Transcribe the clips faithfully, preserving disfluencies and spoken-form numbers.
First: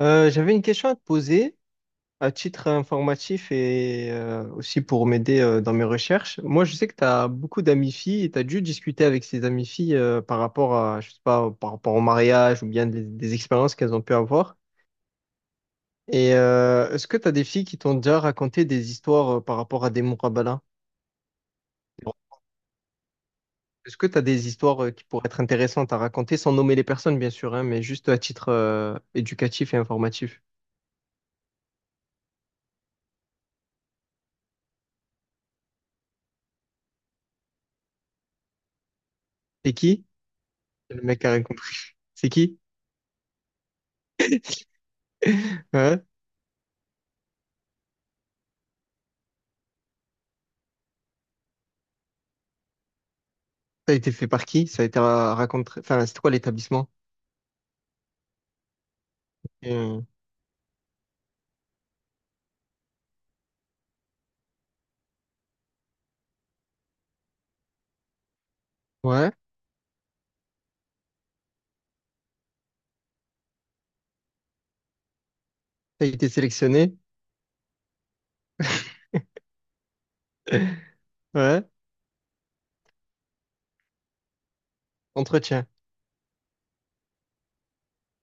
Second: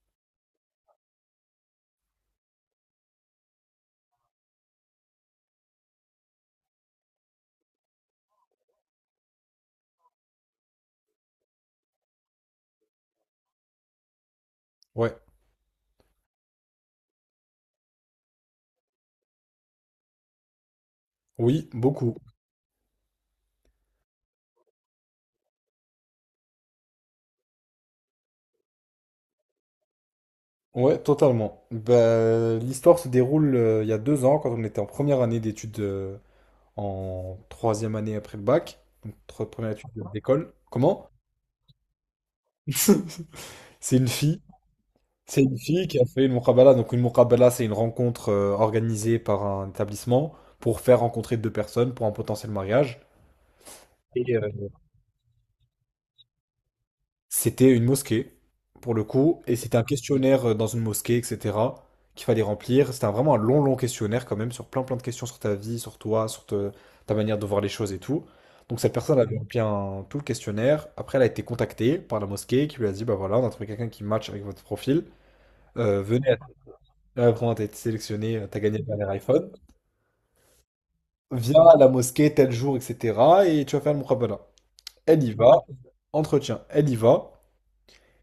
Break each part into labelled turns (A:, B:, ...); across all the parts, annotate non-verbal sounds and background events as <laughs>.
A: Euh, j'avais une question à te poser à titre informatif et euh, aussi pour m'aider euh, dans mes recherches. Moi, je sais que tu as beaucoup d'amis filles et tu as dû discuter avec ces amies filles euh, par rapport à, je sais pas, par rapport au mariage ou bien des, des expériences qu'elles ont pu avoir.
B: Ouais,
A: Et euh, est-ce que tu as des filles qui t'ont déjà raconté des histoires euh, par rapport à des Mourabala?
B: oui, beaucoup.
A: Est-ce que tu as des histoires euh, qui pourraient être intéressantes à raconter sans nommer les personnes, bien sûr, hein, mais juste à titre euh, éducatif et informatif?
B: Ouais, totalement. Bah, l'histoire se déroule euh, il y a deux ans, quand on était en première année d'études, euh, en troisième année après le bac, donc tro- première
A: C'est
B: étude
A: qui?
B: d'école.
A: Le
B: Comment?
A: mec a raconté. C'est qui?
B: <laughs> C'est une fille. C'est une fille qui a
A: <laughs>
B: fait une muqabala. Donc une muqabala, c'est une rencontre euh, organisée par un établissement pour faire rencontrer deux personnes pour un potentiel mariage.
A: Ça a été fait par qui? Ça a été ra- Raconté. Enfin, c'était quoi l'établissement?
B: C'était une mosquée, pour le coup, et c'était un
A: Euh,
B: questionnaire euh, dans une mosquée, et cetera, qu'il fallait remplir. C'était un- vraiment un long, long questionnaire quand même, sur plein, plein de questions sur ta vie, sur toi, sur te- ta manière de voir les choses et tout. Donc cette personne
A: Ouais.
B: avait rempli un- tout le questionnaire. Après, elle a été contactée par la mosquée qui lui a dit, bah voilà, on a trouvé quelqu'un qui match avec votre profil. Euh,
A: Ça a été
B: venez, à...
A: sélectionné.
B: euh, vraiment, t'as été sélectionné, euh, t'as gagné le dernier iPhone.
A: <laughs>
B: Viens
A: Ouais.
B: à la mosquée tel jour, et cetera. Et tu vas faire le mukhabara. Elle y va,
A: Entretien.
B: entretien, elle y va.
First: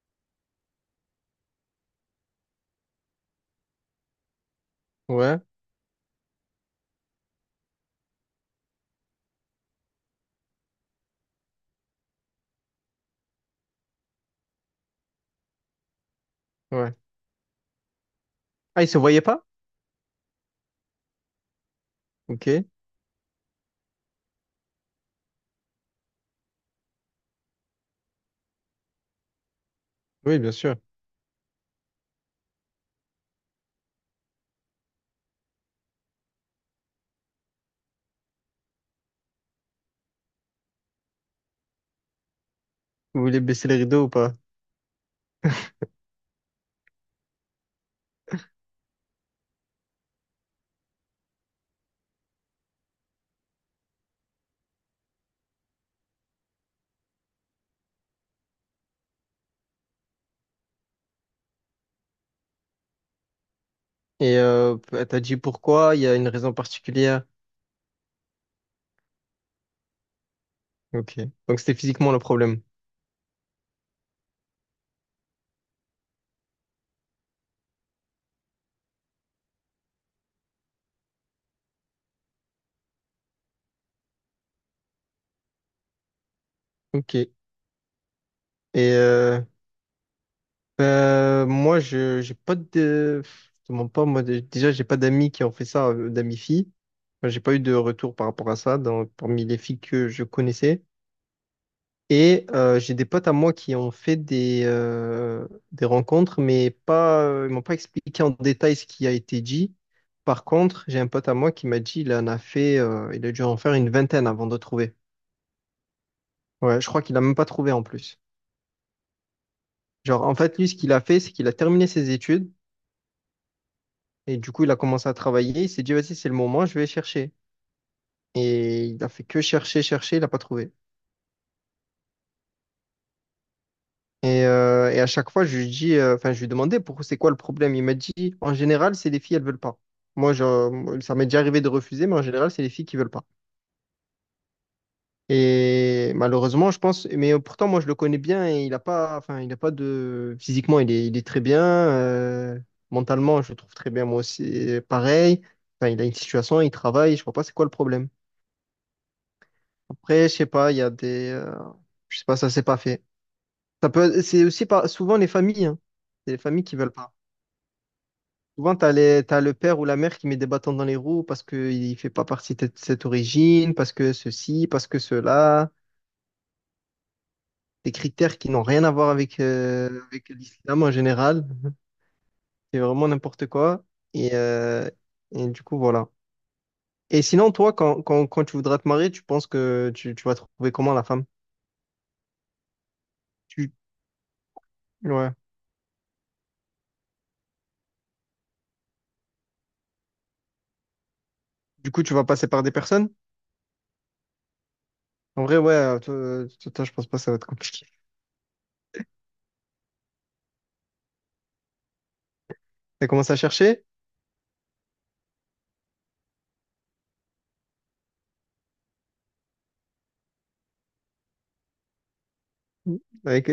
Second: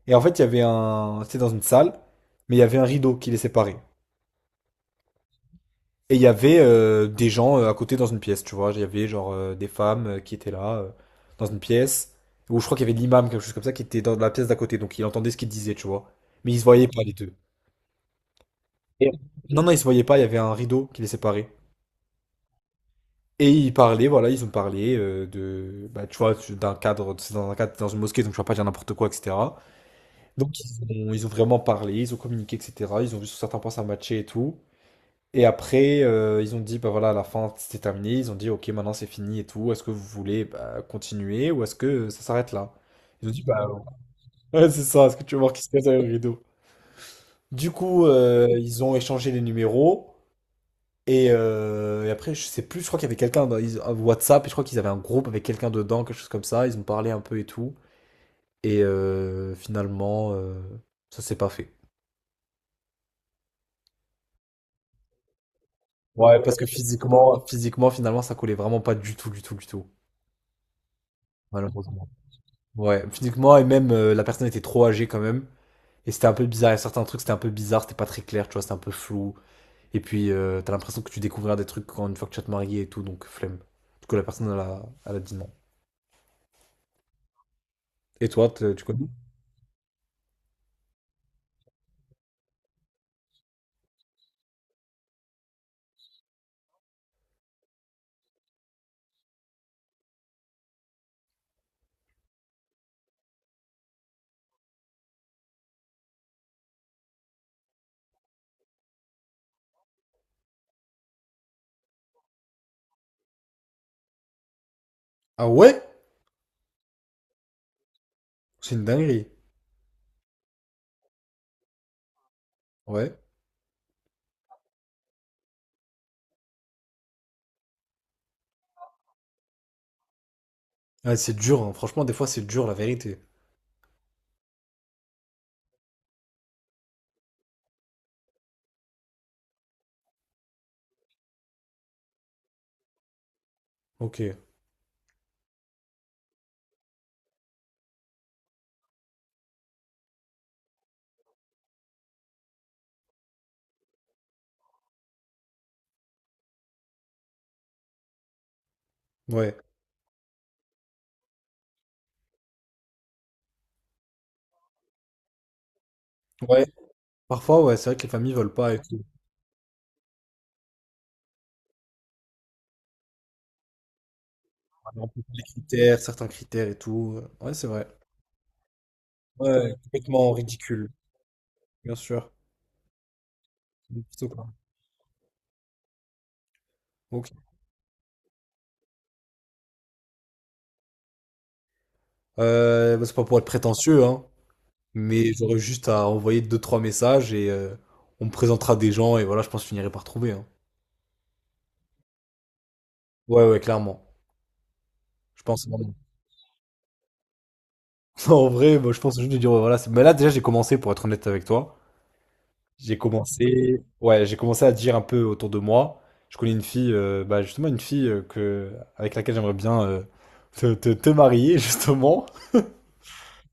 B: Et en fait, il y avait un. C'était dans une salle, mais il y avait un rideau qui les séparait.
A: Ouais.
B: Et il y avait euh, des gens euh, à côté dans une pièce, tu vois. Il y avait genre euh, des femmes euh, qui étaient là, euh, dans une pièce, où je crois qu'il y avait l'imam, quelque chose comme ça, qui était dans la pièce d'à côté, donc il entendait ce qu'ils disaient, tu vois. Mais ils se voyaient
A: Ouais.
B: pas, les deux.
A: Ah, ils se
B: Et-
A: voyaient pas?
B: Non, non, ils se voyaient pas, il y avait un rideau qui les séparait.
A: Ok.
B: Et ils parlaient, voilà, ils ont parlé euh, de, bah, tu vois, d'un cadre, c'est dans un cadre, dans une mosquée, donc je ne vais pas dire n'importe quoi, et cetera.
A: Oui, bien
B: Donc
A: sûr.
B: ils ont, ils ont vraiment parlé, ils ont communiqué, et cetera. Ils ont vu sur certains points ça matchait et tout. Et après, euh, ils ont dit, bah voilà, à la fin, c'était terminé. Ils ont dit, ok, maintenant c'est fini et tout. Est-ce que vous voulez bah, continuer ou est-ce que ça s'arrête là?
A: Vous
B: Ils ont
A: voulez
B: dit, bah
A: baisser les rideaux ou pas?
B: <laughs> ouais, ouais, c'est ça, est-ce que tu veux voir qui se cache derrière le rideau? Du coup, euh, ils ont échangé les numéros. Et, euh, et après, je sais plus, je crois qu'il y avait quelqu'un dans ils- un WhatsApp, et je crois qu'ils avaient un groupe avec quelqu'un dedans, quelque chose comme ça. Ils ont parlé un peu et tout. Et euh, finalement, euh, ça s'est pas fait.
A: Et euh, t'as dit pourquoi? Il y a une
B: Ouais,
A: raison
B: parce que
A: particulière.
B: physiquement, physiquement, finalement, ça collait vraiment pas du tout, du tout, du tout.
A: Ok. Donc c'était
B: Malheureusement.
A: physiquement le problème.
B: Ouais, physiquement, et même euh, la personne était trop âgée quand même. Et c'était un peu bizarre. Il y a certains trucs, c'était un peu bizarre, c'était pas très clair, tu vois, c'était un peu flou. Et puis, euh, t'as l'impression que tu découvriras des trucs quand, une fois que tu vas te marier et tout, donc flemme. Du coup, la personne, elle a, elle a dit non.
A: Ok. Et
B: Et toi, te- tu connais?
A: euh, ben, moi, je j'ai pas de. Je te mens pas. Moi, dé- déjà, j'ai pas d'amis qui ont fait ça, euh, d'amis filles. Enfin, j'ai pas eu de retour par rapport à ça dans, parmi les filles que je connaissais. Et euh, j'ai des potes à moi qui ont fait des, euh, des rencontres, mais pas, euh, ils m'ont pas expliqué en détail ce qui a été dit. Par contre, j'ai un pote à moi qui m'a dit il en a fait, euh, il a dû en faire une vingtaine avant de trouver.
B: Ah ouais?
A: Ouais, je crois qu'il a même pas trouvé en plus.
B: C'est une dinguerie.
A: Genre, en fait, lui, ce qu'il a fait, c'est qu'il a terminé ses études
B: Ouais.
A: et du coup, il a commencé à travailler. Il s'est dit, vas-y, c'est le moment, je vais chercher. Et il a fait que chercher, chercher, il n'a pas trouvé.
B: Ouais, c'est dur, hein. Franchement, des fois, c'est dur, la vérité.
A: Et, euh, et à chaque fois, je lui dis, euh, enfin, je lui demandais pourquoi c'est quoi le problème. Il m'a dit, en général, c'est les filles, elles veulent pas. Moi, je, ça m'est déjà arrivé de refuser, mais en général, c'est les filles qui veulent pas.
B: Ok.
A: Et malheureusement, je pense, mais pourtant, moi, je le connais bien et il a pas, enfin, il a pas de, physiquement, il est, il est très bien. Euh, mentalement, je le trouve très bien, moi aussi, euh, pareil. Enfin, il a une situation, il travaille, je vois pas c'est quoi le problème.
B: Ouais.
A: Après, je sais pas, il y a des, euh, je sais pas, ça s'est pas fait. Ça peut, c'est aussi pas, souvent les familles, hein. C'est les familles
B: Ouais.
A: qui veulent pas.
B: Parfois, ouais, c'est vrai que les familles veulent pas
A: Souvent,
B: et
A: t'as
B: tout.
A: les, t'as le père ou la mère qui met des bâtons dans les roues parce qu'il ne fait pas partie de cette origine, parce que ceci, parce que
B: On peut pas. Les
A: cela.
B: critères, certains critères et tout. Ouais, c'est vrai.
A: Des critères qui n'ont rien à voir avec,
B: Ouais,
A: euh, avec
B: complètement
A: l'islam
B: ridicule,
A: en général.
B: bien sûr.
A: C'est vraiment n'importe quoi.
B: C'est plutôt
A: Et,
B: quoi.
A: euh, et du coup, voilà. Et
B: Ok.
A: sinon, toi, quand, quand, quand tu voudras te marier, tu penses que tu, tu vas trouver comment la femme?
B: Euh, bah, c'est pas pour être
A: Tu,
B: prétentieux, hein,
A: ouais.
B: mais j'aurais juste à envoyer deux, trois messages et euh, on me présentera des gens et voilà, je pense que je finirai par trouver. Hein.
A: Du coup, tu vas passer par des personnes?
B: Ouais, ouais, clairement. Je
A: En vrai,
B: pense
A: ouais,
B: vraiment.
A: euh, toi, toi, toi, je pense pas que ça va être compliqué.
B: <laughs> En vrai, moi, je pense juste de dire, ouais, voilà, c'est- mais là déjà j'ai commencé, pour être honnête avec toi, j'ai
A: T'as commencé à
B: commencé,
A: chercher?
B: ouais, j'ai commencé à dire un peu autour de moi. Je connais une fille, euh, bah, justement une fille euh, que avec laquelle j'aimerais bien euh, te, te, te marier, <laughs> justement.
A: Avec...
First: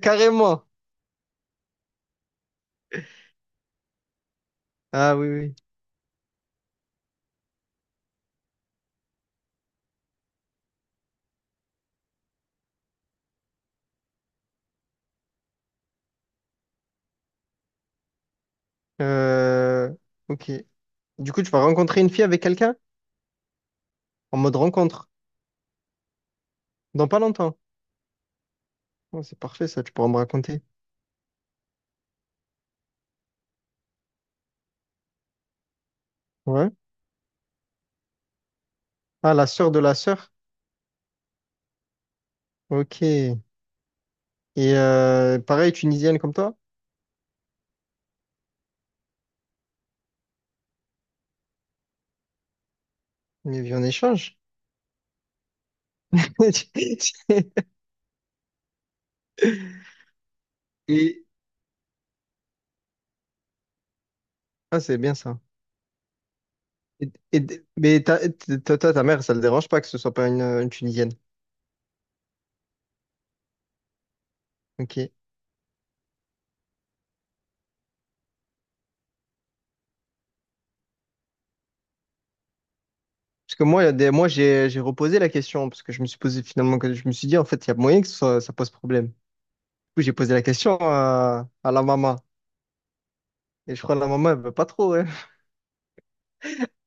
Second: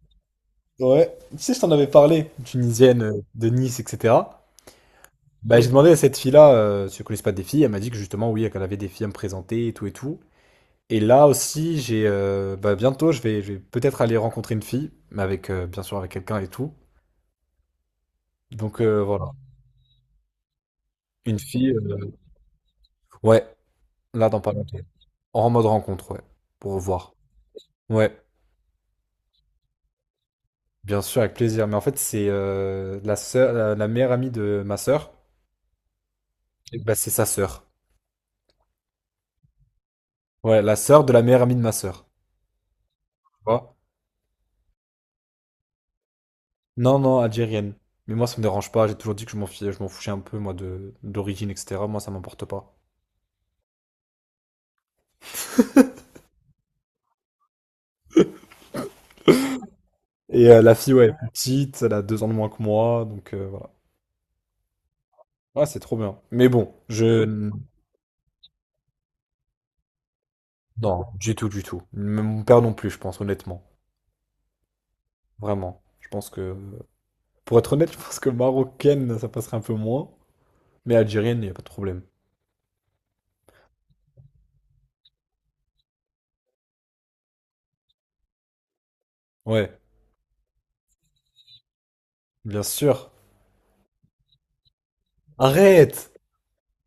A: <laughs> Carrément.
B: Ouais, tu sais, je t'en avais parlé, tunisienne euh, de Nice, et cetera.
A: Ah oui, oui.
B: Bah, j'ai demandé à cette fille-là euh, si elle connaissait pas des filles. Elle m'a dit que justement, oui, qu'elle avait des filles à me présenter et tout et tout. Et là aussi, j'ai euh, bah, bientôt, je vais, je vais peut-être aller rencontrer une fille, mais avec euh, bien sûr avec quelqu'un et tout. Donc euh, voilà,
A: Euh, ok. Du
B: une
A: coup, tu vas
B: fille.
A: rencontrer une
B: Euh,
A: fille avec quelqu'un
B: ouais, là
A: en
B: dans pas
A: mode
B: longtemps.
A: rencontre
B: En mode rencontre, ouais, pour
A: dans
B: voir.
A: pas longtemps.
B: Ouais,
A: Oh, c'est parfait, ça, tu pourras me raconter.
B: bien sûr, avec plaisir. Mais en fait, c'est euh, la sœur, la, la meilleure amie de ma sœur.
A: Ouais.
B: Et bah, c'est sa sœur.
A: Ah, la sœur de la sœur.
B: Ouais, la sœur de la meilleure amie de ma sœur.
A: Ok. Et
B: Tu
A: euh, pareil, tunisienne comme toi,
B: Non, non, algérienne. Mais moi, ça me dérange pas. J'ai toujours dit que je m'en fichais, je m'en fichais un peu, moi, de d'origine, et cetera. Moi, ça m'importe pas.
A: mais vie en échange. <laughs>
B: Et euh, la fille, ouais, elle est
A: Et
B: plus petite, elle a deux ans de moins que moi, donc euh, voilà.
A: ah, c'est bien ça.
B: Ouais, c'est trop bien. Mais bon,
A: Et,
B: je...
A: et- mais ta, ta, ta, ta mère, ça le dérange pas que ce soit pas une, une
B: non,
A: tunisienne.
B: du tout, du tout. Même mon père non plus, je pense, honnêtement.
A: Ok.
B: Vraiment. Je pense que... Pour être honnête, <laughs> je pense que marocaine, ça passerait un peu moins. Mais algérienne, il n'y a pas de problème.
A: Parce que moi, il y a des, moi, j'ai, j'ai reposé la question parce que je me suis posé finalement, que je me suis dit en fait, il y a moyen que ce ça pose problème. Du
B: Ouais,
A: coup, j'ai posé la question à, à la maman.
B: bien sûr.
A: Et je crois que la maman, elle veut pas trop, hein.
B: Arrête!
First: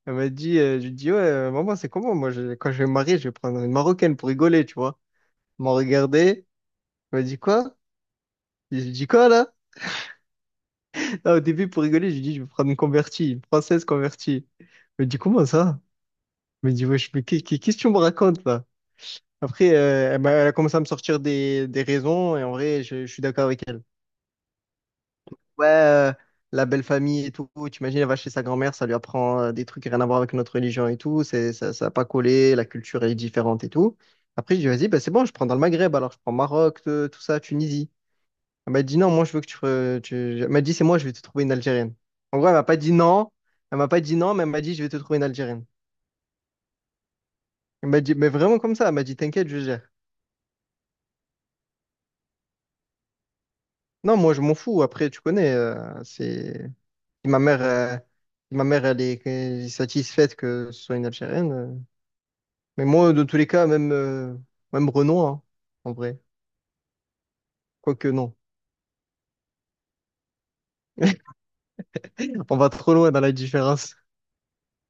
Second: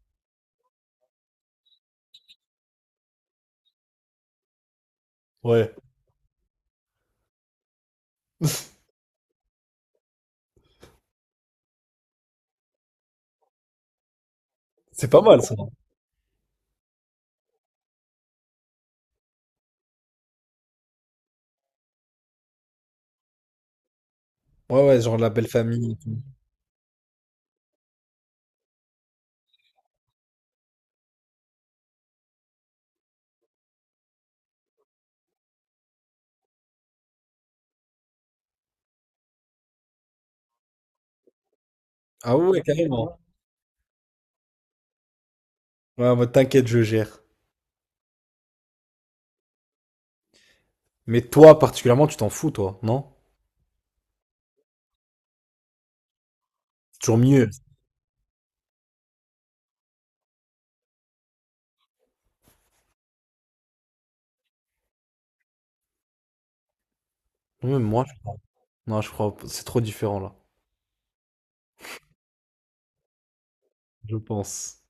A: Elle m'a dit, euh, je lui dis, ouais, euh, maman, c'est comment? Moi, je- quand je vais me marier, je vais prendre une Marocaine pour rigoler, tu vois. Elle m'a
B: Ouais.
A: regardé, elle m'a dit quoi? Je lui dis quoi, là? Là, au début, pour rigoler, je lui dis, je vais prendre une convertie, une française convertie. Elle m'a
B: C'est
A: dit,
B: pas mal,
A: comment
B: ça.
A: ça? Elle m'a dit, wesh, mais qu'est- qu'est- qu'est-ce que tu me racontes, là? Après, euh, elle m'a- elle a commencé à me sortir des, des raisons, et en vrai, je, je suis d'accord avec elle.
B: Ouais, ouais, genre la belle
A: Ouais,
B: famille.
A: euh, la belle famille et tout. T'imagines, elle va chez sa grand-mère, ça lui apprend euh, des trucs rien à voir avec notre religion et tout. C'est, ça, ça a pas collé, la culture est différente et tout. Après, je dis vas-y, bah, c'est bon, je prends dans le Maghreb, alors je prends Maroc, te- tout ça, Tunisie. Elle m'a dit, non, moi, je veux que tu. re- tu... Elle m'a dit, c'est moi, je vais te trouver une Algérienne.
B: Ah
A: En gros, elle
B: ouais,
A: m'a pas dit
B: carrément.
A: non. Elle m'a pas dit non, mais elle m'a dit, je vais te trouver une Algérienne.
B: Ouais, bah t'inquiète, je gère.
A: Elle m'a dit, mais vraiment comme ça. Elle m'a dit, t'inquiète, je gère.
B: Mais toi, particulièrement, tu t'en fous, toi, non?
A: Non, moi, je m'en fous. Après, tu connais, euh, c'est.
B: C'est toujours
A: Si Ma
B: mieux.
A: mère, euh, si ma mère, elle est elle est satisfaite que ce soit une Algérienne. euh, Mais moi, de tous les cas, même, euh, même Renault, hein, en vrai.
B: Même moi,
A: Quoique
B: je-
A: non,
B: non, je crois, pas- c'est trop différent, là,
A: on va trop loin dans la différence.
B: je pense.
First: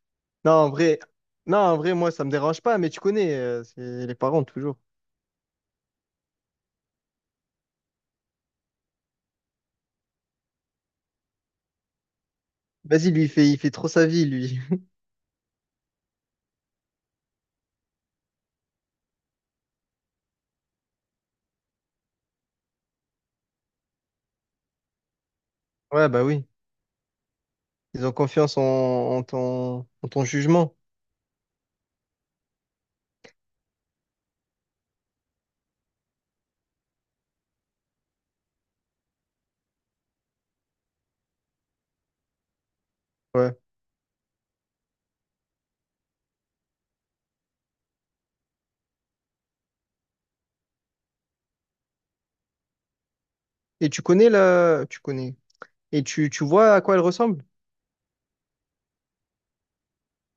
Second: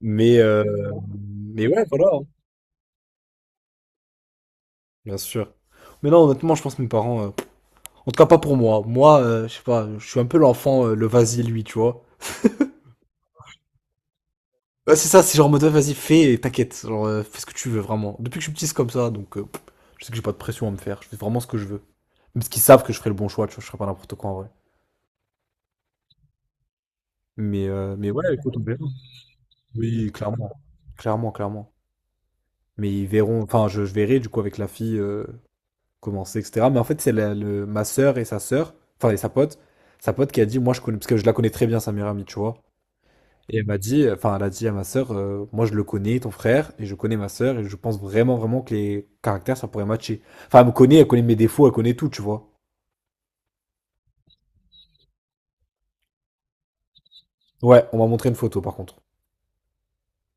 B: Mais,
A: Non,
B: euh,
A: en vrai, non,
B: mais
A: en
B: ouais,
A: vrai,
B: voilà,
A: moi, ça
B: hein,
A: me dérange pas, mais tu connais, euh, c'est les parents, toujours.
B: bien sûr. Mais non, honnêtement, je pense que mes parents, euh, en tout cas, pas pour moi. Moi, euh, je sais pas, je suis un peu l'enfant, euh, le vas-y, lui, tu vois.
A: Vas-y, lui, il fait, il fait trop sa vie, lui. <laughs>
B: Ouais, c'est ça, c'est genre, en mode, ouais, vas-y, fais, et t'inquiète, genre, euh, fais ce que tu veux, vraiment. Depuis que je suis petit, c'est comme ça, donc, euh, pff, je sais que j'ai pas de pression à me faire, je fais vraiment ce que je veux. Même parce qu'ils savent que je ferai le bon choix, tu vois, je ferai pas n'importe quoi, en vrai.
A: Ouais, bah oui,
B: Mais, euh,
A: ils
B: mais
A: ont
B: ouais, écoute,
A: confiance
B: on
A: en,
B: verra.
A: en ton, en
B: Oui,
A: ton
B: clairement.
A: jugement.
B: Clairement, clairement. Mais ils verront, enfin, je, je verrai du coup avec la fille euh, comment c'est, et cetera. Mais en fait, c'est la- le, ma sœur et sa sœur, enfin, et sa pote, sa pote qui a dit, moi je connais, parce que je la connais très bien, sa meilleure amie, tu vois.
A: Ouais.
B: Et elle m'a dit, enfin, elle a dit à ma sœur, euh, moi je le connais, ton frère, et je connais ma sœur, et je pense vraiment, vraiment que les caractères, ça pourrait matcher. Enfin, elle me connaît, elle connaît mes défauts, elle connaît tout, tu vois.
A: Et tu connais la... Tu connais. Et tu, tu vois à quoi elle ressemble?
B: Ouais, on m'a montré une photo par contre.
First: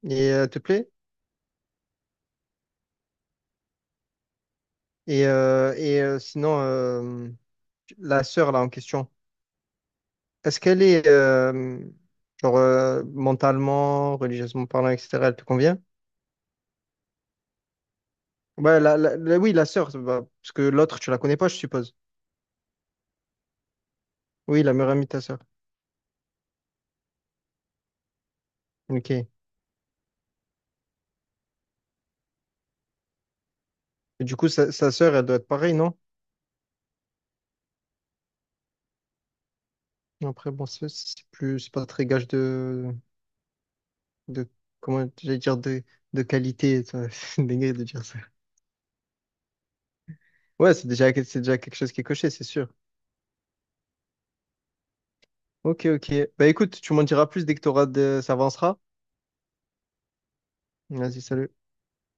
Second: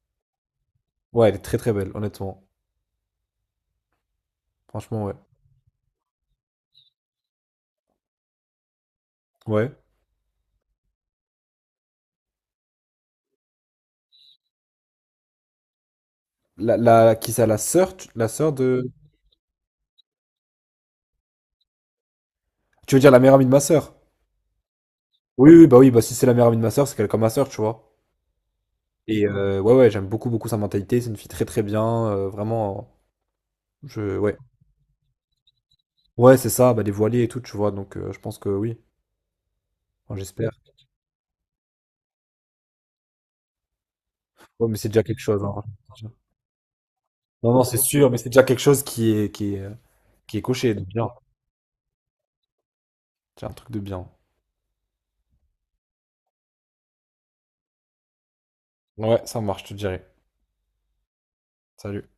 A: Et euh, elle te plaît?
B: Ouais, elle est très très belle, honnêtement. Franchement, ouais.
A: Et, euh, et euh, sinon, euh, la sœur, là, en question.
B: Ouais.
A: Est-ce qu'elle est, euh, genre, euh, mentalement, religieusement parlant, et cetera, elle te convient?
B: La, la, qui ça, la sœur, tu- la sœur
A: Ouais,
B: de.
A: la, la- la- oui, la sœur, bah, parce que l'autre, tu la connais pas, je suppose.
B: Tu veux dire la meilleure amie de ma sœur?
A: Oui, la meilleure amie de ta sœur.
B: Oui, oui, bah oui, bah si c'est la meilleure amie de ma sœur, c'est qu'elle est comme ma sœur, tu vois.
A: Ok.
B: Et
A: Et
B: euh, ouais, ouais, j'aime beaucoup, beaucoup sa mentalité. C'est une fille très, très bien. Euh, vraiment, je,
A: du
B: ouais,
A: coup, sa, sa sœur, elle doit être pareille, non?
B: ouais, c'est ça, bah dévoilée et tout, tu vois. Donc, euh, je pense que oui, enfin,
A: Après,
B: j'espère.
A: bon, c'est c'est plus, c'est pas très gage de, de,
B: Ouais, mais c'est déjà
A: comment
B: quelque
A: j'allais
B: chose,
A: dire,
B: hein.
A: de, de qualité. Ça. <laughs> C'est
B: Non, non,
A: dingue
B: c'est
A: de dire
B: sûr, mais
A: ça.
B: c'est déjà quelque chose qui est, qui est, qui est
A: Ouais,
B: coché. Donc,
A: c'est déjà,
B: bien,
A: c'est déjà quelque chose qui est coché, c'est sûr.
B: c'est un truc de bien.
A: Ok, ok. Bah écoute, tu m'en diras plus dès que t'auras de, ça avancera.
B: Ouais, ça marche, je te dirai.
A: Vas-y, salut.
B: Salut.